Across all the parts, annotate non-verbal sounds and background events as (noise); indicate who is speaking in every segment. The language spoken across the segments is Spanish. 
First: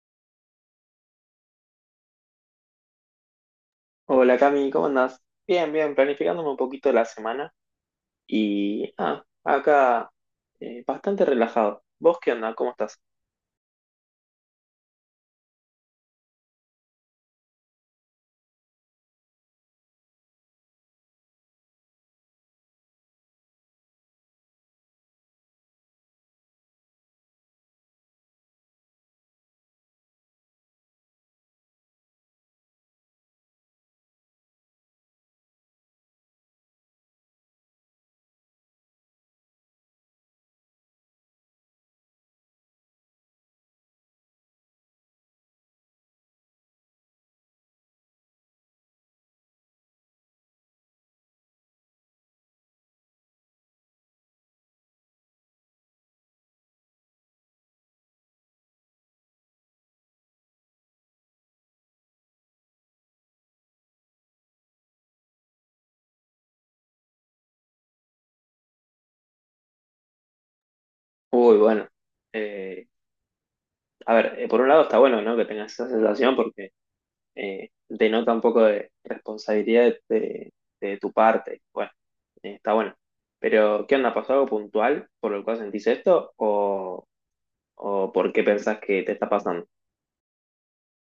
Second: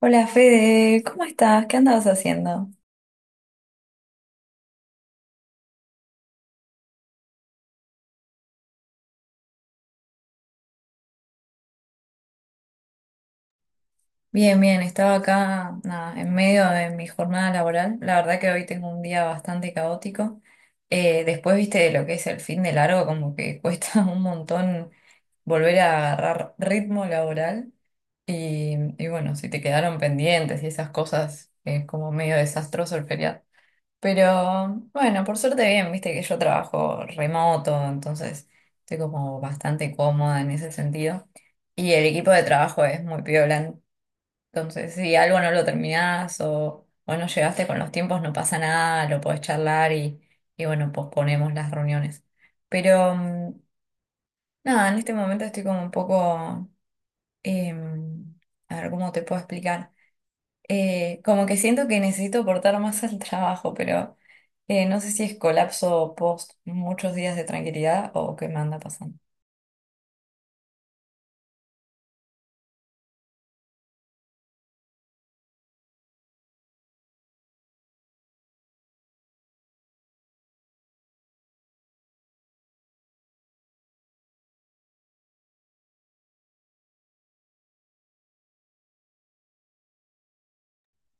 Speaker 1: Hola Fede, ¿cómo estás? ¿Qué andabas haciendo?
Speaker 2: Hola Cami, ¿cómo andás? Bien, bien, planificándome un poquito la semana y acá bastante relajado. ¿Vos qué onda? ¿Cómo estás?
Speaker 1: Bien, bien, estaba acá, nada, en medio de mi jornada laboral. La verdad que hoy tengo un día bastante caótico. Después, viste, de lo que es el fin de largo, como que cuesta (laughs) un montón volver a agarrar ritmo laboral. Y, y bueno, si te quedaron pendientes y esas cosas, es como medio desastroso el feriado. Pero bueno, por suerte bien, viste que yo trabajo remoto, entonces estoy como bastante cómoda en ese sentido. Y el equipo de trabajo es muy piola, entonces si algo no lo terminás o no llegaste con los tiempos, no pasa nada, lo podés charlar y bueno, posponemos las reuniones. Pero nada, en este momento estoy como un poco. em, a ver cómo te puedo explicar. Como que siento que necesito aportar más al trabajo, pero no sé si es colapso post muchos días de tranquilidad o qué me anda pasando.
Speaker 2: Uy, bueno. eh, a ver, por un lado está bueno, ¿no? Que tengas esa sensación porque denota un poco de responsabilidad de tu parte. Bueno, está bueno. Pero, ¿qué onda? ¿Pasó algo puntual por lo cual sentís esto? ¿O por qué pensás que te está pasando?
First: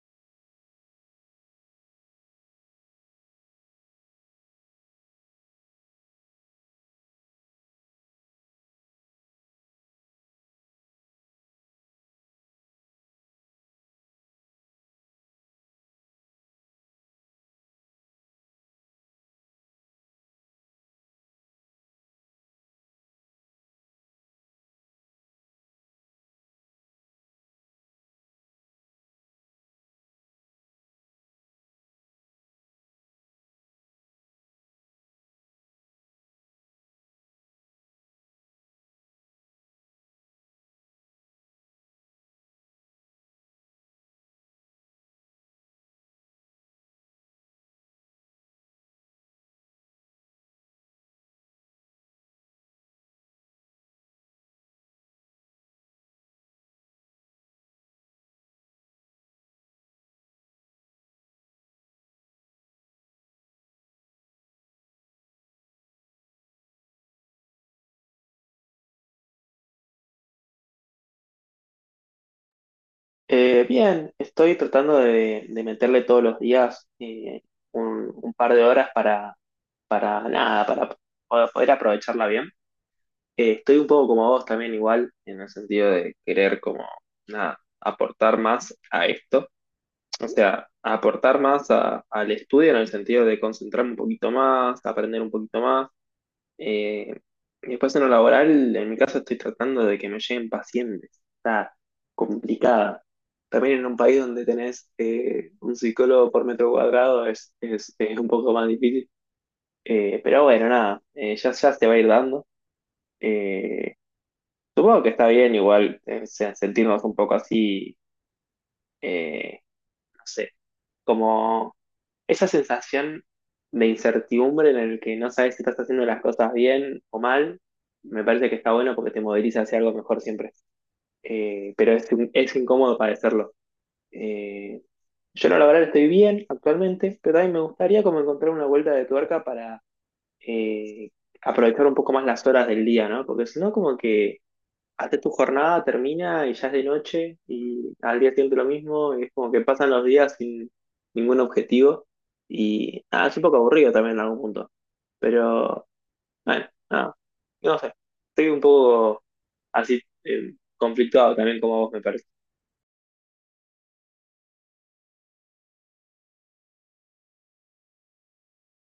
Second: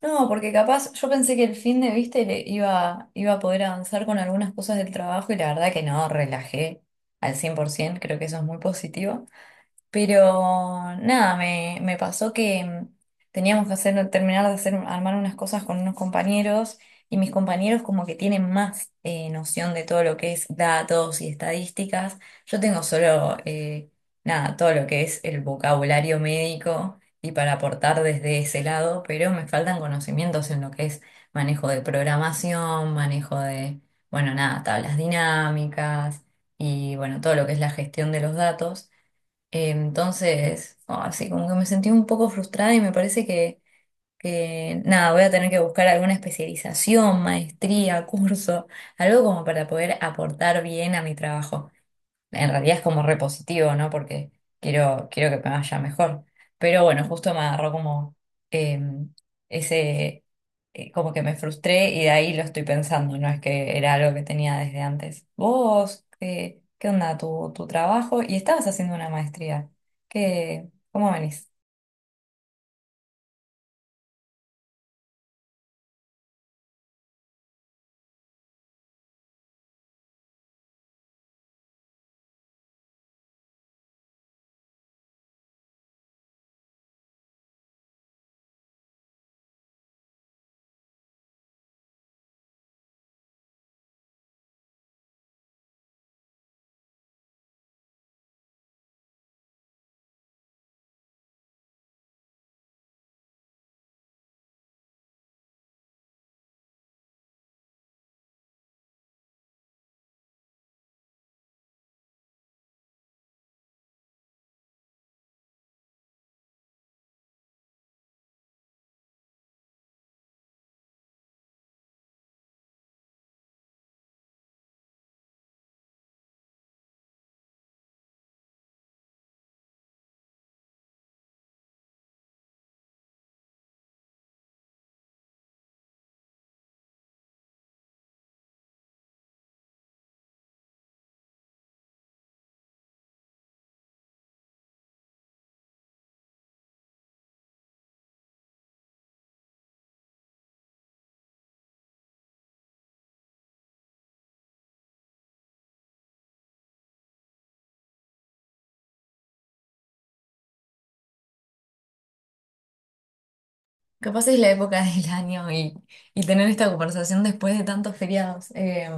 Speaker 1: No, porque capaz yo pensé que el fin de viste le iba a poder avanzar con algunas cosas del trabajo y la verdad que no, relajé al 100%, creo que eso es muy positivo. Pero nada, me pasó que teníamos que hacer, terminar de hacer, armar unas cosas con unos compañeros y mis compañeros como que tienen más noción de todo lo que es datos y estadísticas. Yo tengo solo, nada, todo lo que es el vocabulario médico y para aportar desde ese lado, pero me faltan conocimientos en lo que es manejo de programación, manejo de, bueno, nada, tablas dinámicas y bueno, todo lo que es la gestión de los datos. Entonces, no, así como que me sentí un poco frustrada y me parece que, nada, voy a tener que buscar alguna especialización, maestría, (laughs) curso, algo como para poder aportar bien a mi trabajo en realidad es como repositivo, ¿no? Porque quiero que me vaya mejor. Pero bueno, justo me agarró como eh, ese, como que me frustré y de ahí lo estoy pensando, no es que era algo que tenía desde antes. Vos, ¿qué onda tu trabajo? Y estabas haciendo una maestría. ¿Qué, cómo venís?
Speaker 2: Bien, estoy tratando de meterle todos los días un par de horas para nada, para poder aprovecharla bien. Estoy un poco como vos también igual, en el sentido de querer como, nada, aportar más a esto. O sea, aportar más al estudio en el sentido de concentrarme un poquito más, aprender un poquito más. Eh, y después en lo laboral, en mi caso estoy tratando de que me lleguen pacientes. Está complicada. También en un país donde tenés un psicólogo por metro cuadrado es un poco más difícil. Pero bueno, nada, ya se va a ir dando. Eh, supongo que está bien igual eh, sentirnos un poco así, eh, no sé, como esa sensación de incertidumbre en el que no sabes si estás haciendo las cosas bien o mal, me parece que está bueno porque te moviliza hacia algo mejor siempre. Pero es incómodo padecerlo. Eh, yo no, la verdad estoy bien actualmente, pero también me gustaría como encontrar una vuelta de tuerca para eh, aprovechar un poco más las horas del día, ¿no? Porque si no, como que haces tu jornada, termina y ya es de noche y al día siguiente lo mismo, y es como que pasan los días sin ningún objetivo y nada, es un poco aburrido también en algún punto, pero bueno, nada, no sé, estoy un poco así conflictuado también como vos me parece.
Speaker 1: Capaz es la época (laughs) del año y tener esta conversación después de tantos feriados.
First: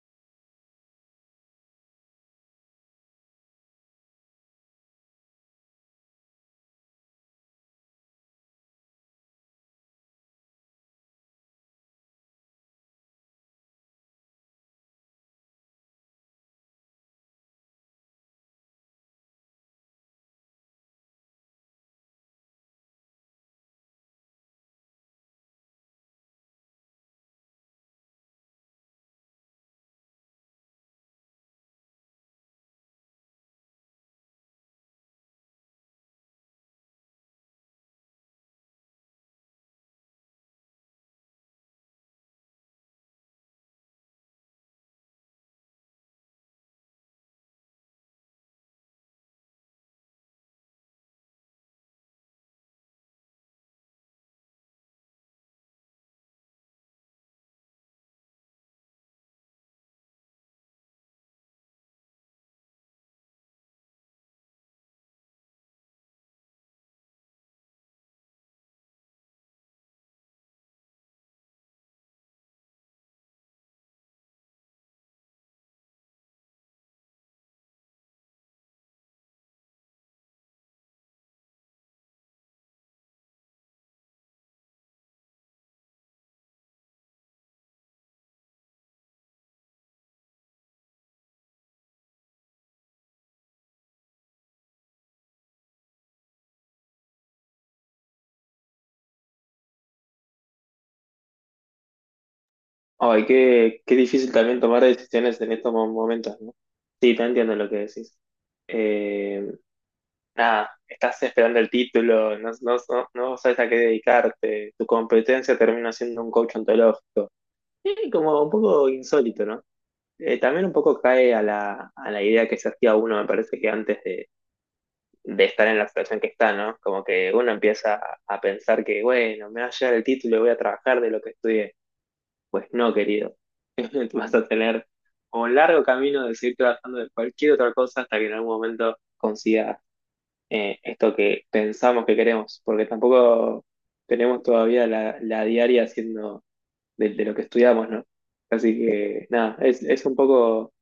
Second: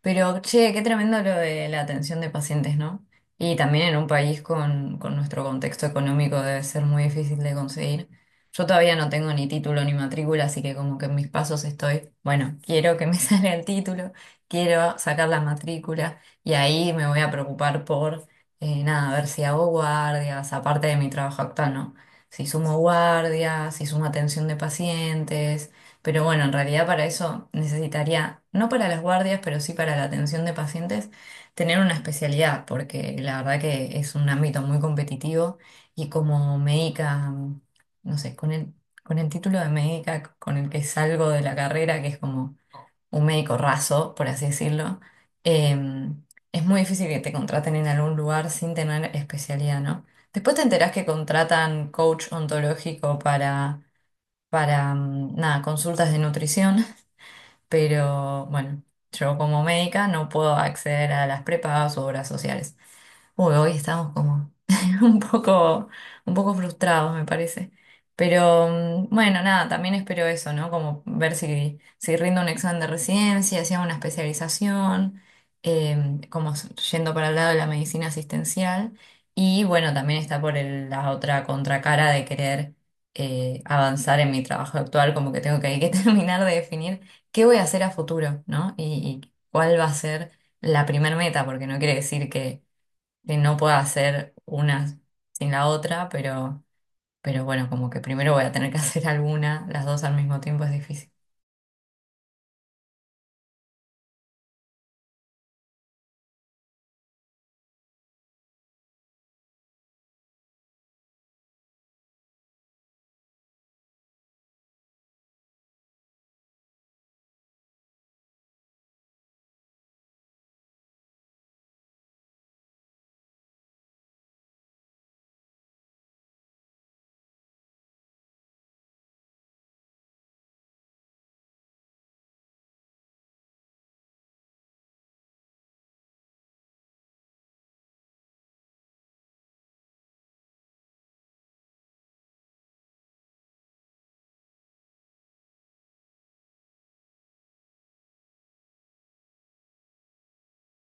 Speaker 1: Pero, che, qué tremendo lo de la atención de pacientes, ¿no? Y también en un país con nuestro contexto económico debe ser muy difícil de conseguir. Yo todavía no tengo ni título ni matrícula, así que como que en mis pasos estoy, bueno, quiero que me (laughs) salga el título, quiero sacar la matrícula y ahí me voy a preocupar por, nada, ver si hago guardias, aparte de mi trabajo actual, ¿no? Se sumó guardia, se sumó atención de pacientes, pero bueno, en realidad para eso necesitaría, no para las guardias, pero sí para la atención de pacientes, tener una especialidad, porque la verdad que es un ámbito muy competitivo y como médica, no sé, con el título de médica con el que salgo de la carrera, que es como un médico raso, por así decirlo, eh, es muy difícil que te contraten en algún lugar sin tener especialidad, ¿no? Después te enterás que contratan coach ontológico para nada, consultas de nutrición, pero bueno, yo como médica no puedo acceder a las prepagas u obras sociales. Uy, hoy estamos como (laughs) un un poco frustrados, me parece. Pero bueno, nada, también espero eso, ¿no? Como ver si rindo un examen de residencia, si hago una especialización, como s- yendo para el lado de la medicina asistencial. Y bueno, también está por el- la otra contracara de querer avanzar en mi trabajo actual, como que tengo que, hay que (laughs) terminar de definir qué voy a hacer a futuro, ¿no? Y cuál va a ser la primer meta, porque no quiere decir que no pueda hacer una sin la otra, pero bueno, como que primero voy a tener que (laughs) hacer alguna, las dos al mismo tiempo es difícil.
Speaker 2: Ay, qué difícil también tomar decisiones en estos momentos, ¿no? Sí, te entiendo lo que decís. Nada, estás esperando el título, no, sabes a qué dedicarte, tu competencia termina siendo un coach ontológico. Y como un poco insólito, ¿no? También un poco cae a a la idea que se hacía uno, me parece que antes de estar en la situación que está, ¿no? Como que uno empieza a pensar que, bueno, me va a llegar el título y voy a trabajar de lo que estudié. Pues no, querido. (laughs) Vas a tener un largo camino de seguir trabajando de cualquier otra cosa hasta que en algún momento consigas esto que pensamos que queremos, porque tampoco tenemos todavía la diaria haciendo de lo que estudiamos, ¿no? Así que nada, es un poco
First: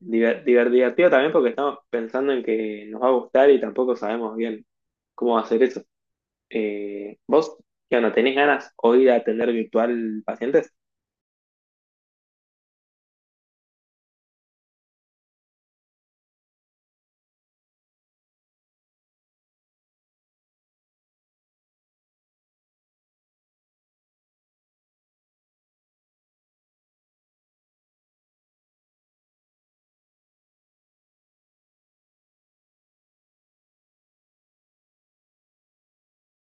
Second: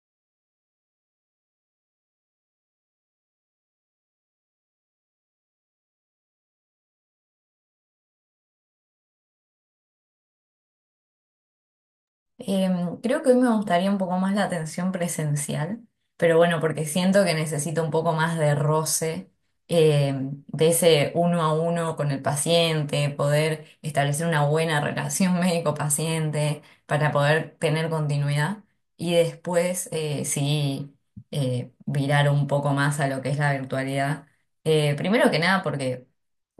Speaker 2: divertido también porque estamos pensando en que nos va a gustar y tampoco sabemos bien cómo hacer eso. ¿Vos, qué onda, tenés ganas hoy de atender virtual pacientes?
Speaker 1: Creo que hoy me gustaría un poco más la atención presencial, pero bueno, porque siento que necesito un poco más de roce, de ese uno a uno con el paciente, poder establecer una buena relación (laughs) médico-paciente para poder tener continuidad y después sí virar un poco más a lo que es la virtualidad. Primero que nada, porque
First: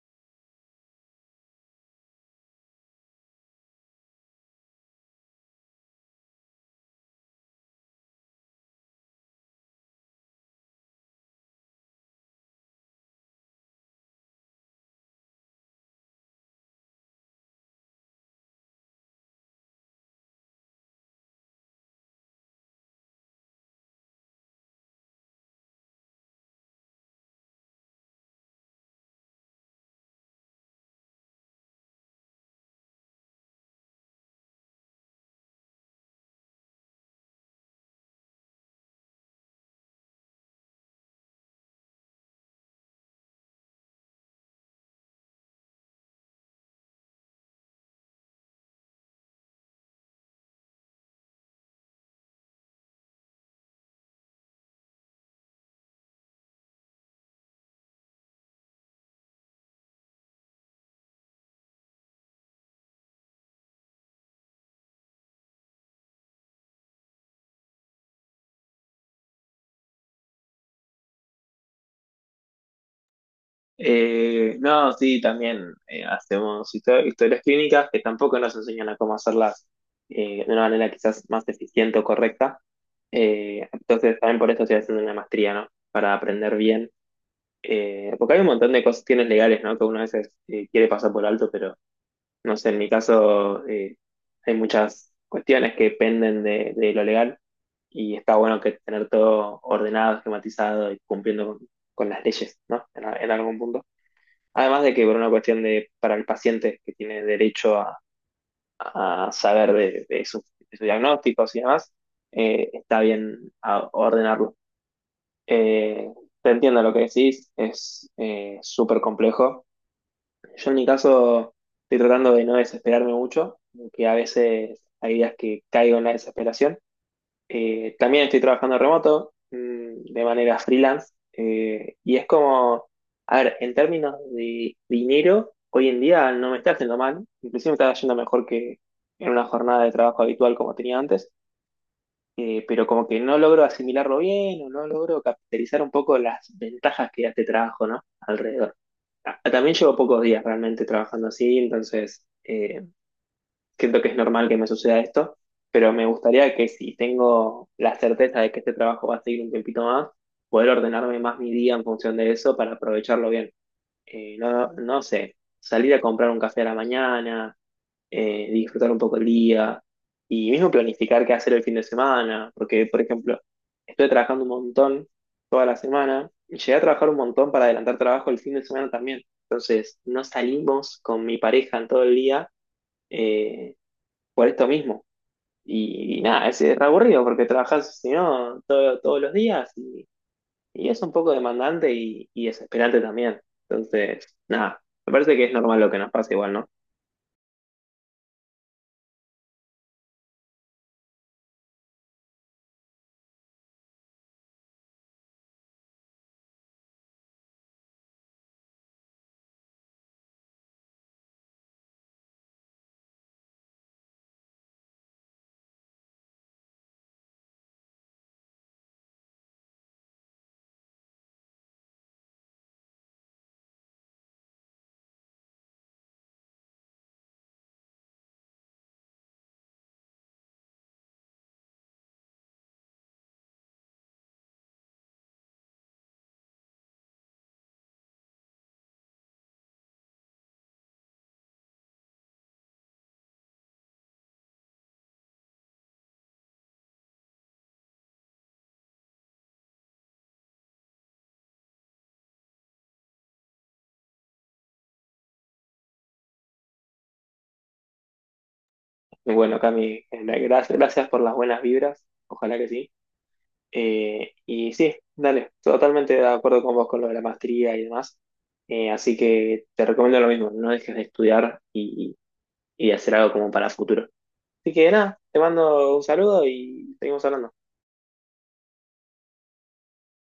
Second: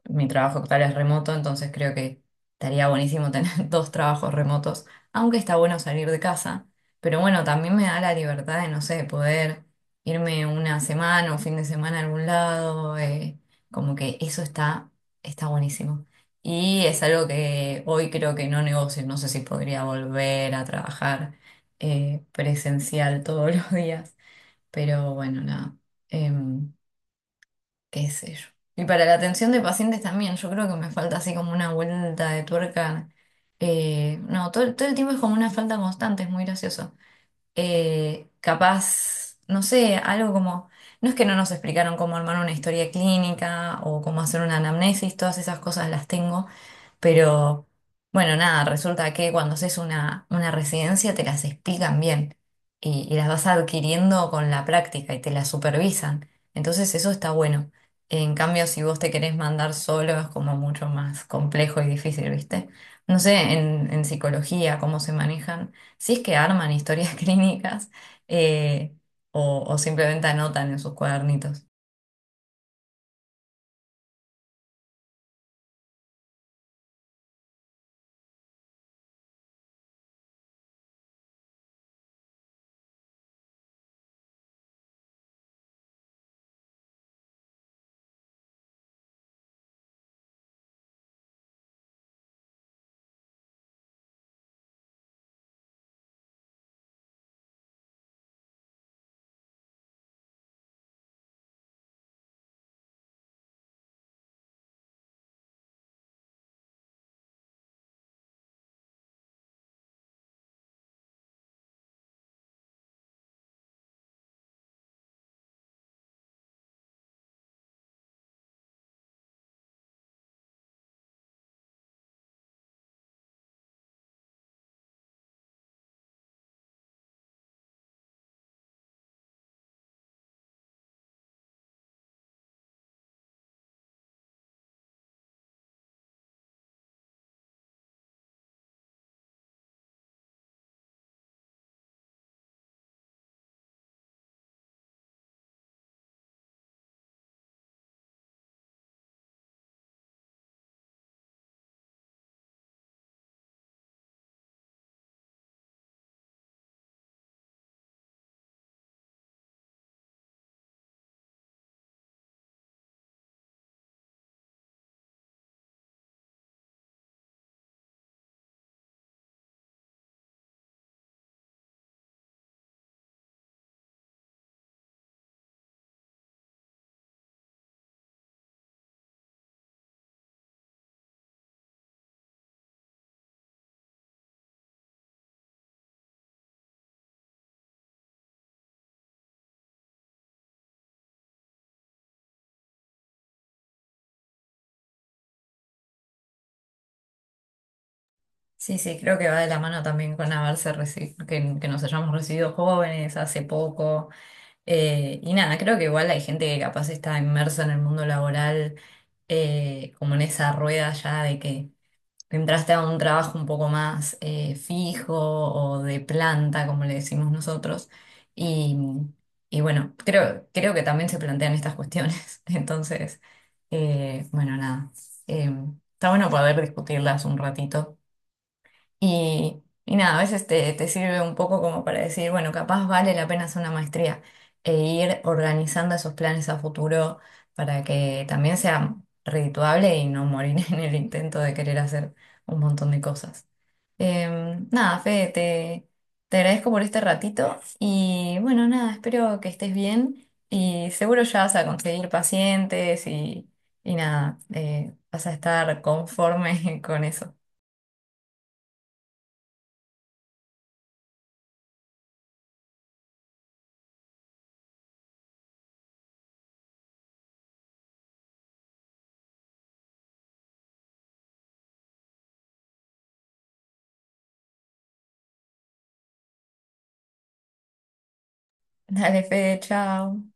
Speaker 1: mi trabajo actual es remoto, entonces creo que estaría buenísimo tener (laughs) dos trabajos remotos, aunque está bueno salir de casa. Pero bueno, también me da la libertad de, no sé, poder irme una semana o fin de semana a algún lado. Como que eso está buenísimo. Y es algo que hoy creo que no negocio. No sé si podría volver a trabajar presencial todos (laughs) los días. Pero bueno, nada. em, Qué sé yo. Y para la atención de pacientes también, yo creo que me falta así como una vuelta de tuerca. No, todo el tiempo es como una falta constante, es muy gracioso capaz, no sé, algo como, no es que no nos explicaron cómo armar una historia clínica o cómo hacer una anamnesis, todas esas cosas las tengo, pero bueno, nada, resulta que cuando haces una residencia te las explican bien y las vas adquiriendo con la práctica y te las supervisan, entonces eso está bueno. En cambio, si vos te querés mandar solo, es como mucho más complejo y difícil, ¿viste? No sé, en psicología, cómo se manejan. Si es que arman historias (laughs) clínicas eh, o simplemente anotan en sus cuadernitos.
Speaker 2: No, sí, también hacemos historias clínicas que tampoco nos enseñan a cómo hacerlas de una manera quizás más eficiente o correcta. Entonces, también por eso estoy haciendo una maestría, ¿no? Para aprender bien. Porque hay un montón de cuestiones legales, ¿no? Que uno a veces quiere pasar por alto, pero no sé, en mi caso hay muchas cuestiones que dependen de lo legal y está bueno que tener todo ordenado, esquematizado y cumpliendo con las leyes, ¿no? En algún punto. Además de que por una cuestión de, para el paciente que tiene derecho a saber de de sus diagnósticos y demás, está bien ordenarlo. Eh, te entiendo lo que decís, es súper complejo. Yo en mi caso estoy tratando de no desesperarme mucho, que a veces hay días que caigo en la desesperación, también estoy trabajando remoto, mm, de manera freelance, y es como, a ver, en términos de dinero, hoy en día no me está haciendo mal, inclusive me está yendo mejor que en una jornada de trabajo habitual como tenía antes, pero como que no logro asimilarlo bien o no logro capitalizar un poco las ventajas que da este trabajo, ¿no? Alrededor. Ah, también llevo pocos días realmente trabajando así, entonces... siento que es normal que me suceda esto, pero me gustaría que si tengo la certeza de que este trabajo va a seguir un tiempito más, poder ordenarme más mi día en función de eso para aprovecharlo bien. No, no sé, salir a comprar un café a la mañana, disfrutar un poco el día y mismo planificar qué hacer el fin de semana, porque, por ejemplo, estoy trabajando un montón toda la semana y llegué a trabajar un montón para adelantar trabajo el fin de semana también. Entonces, no salimos con mi pareja en todo el día. Eh, por esto mismo. Y nada, es re aburrido porque trabajas, si no, todos los días y es un poco demandante y desesperante también. Entonces, nada, me parece que es normal lo que nos pasa igual, ¿no?
Speaker 1: Sí, sí, creo que va de la mano también con haberse reci- que nos hayamos recibido jóvenes hace poco. Y nada, creo que igual hay gente que capaz está inmersa en el mundo laboral, como en esa rueda ya de que entraste a un trabajo un poco más fijo o de planta, como le decimos nosotros. Y, y bueno, creo que también se plantean estas cuestiones. (laughs) Entonces, bueno, nada. Eh, Está bueno poder discutirlas un ratito. Y nada, a veces te sirve un poco como para decir, bueno, capaz vale la pena hacer una maestría e ir organizando esos planes a futuro para que también sea redituable y no morir (laughs) en el intento de querer hacer un montón de cosas. Nada, Fede, te agradezco por este ratito y bueno, nada, espero que estés bien y seguro ya vas a conseguir pacientes y nada, vas a estar conforme (laughs) con eso.
Speaker 2: Bueno, Cami, gracias por las buenas vibras, ojalá que sí. Y sí, dale, totalmente de acuerdo con vos con lo de la maestría y demás. Así que te recomiendo lo mismo, no dejes de estudiar y de hacer algo como para futuro. Así que nada, te mando un saludo y seguimos hablando.
Speaker 1: Dale, Fede, chao.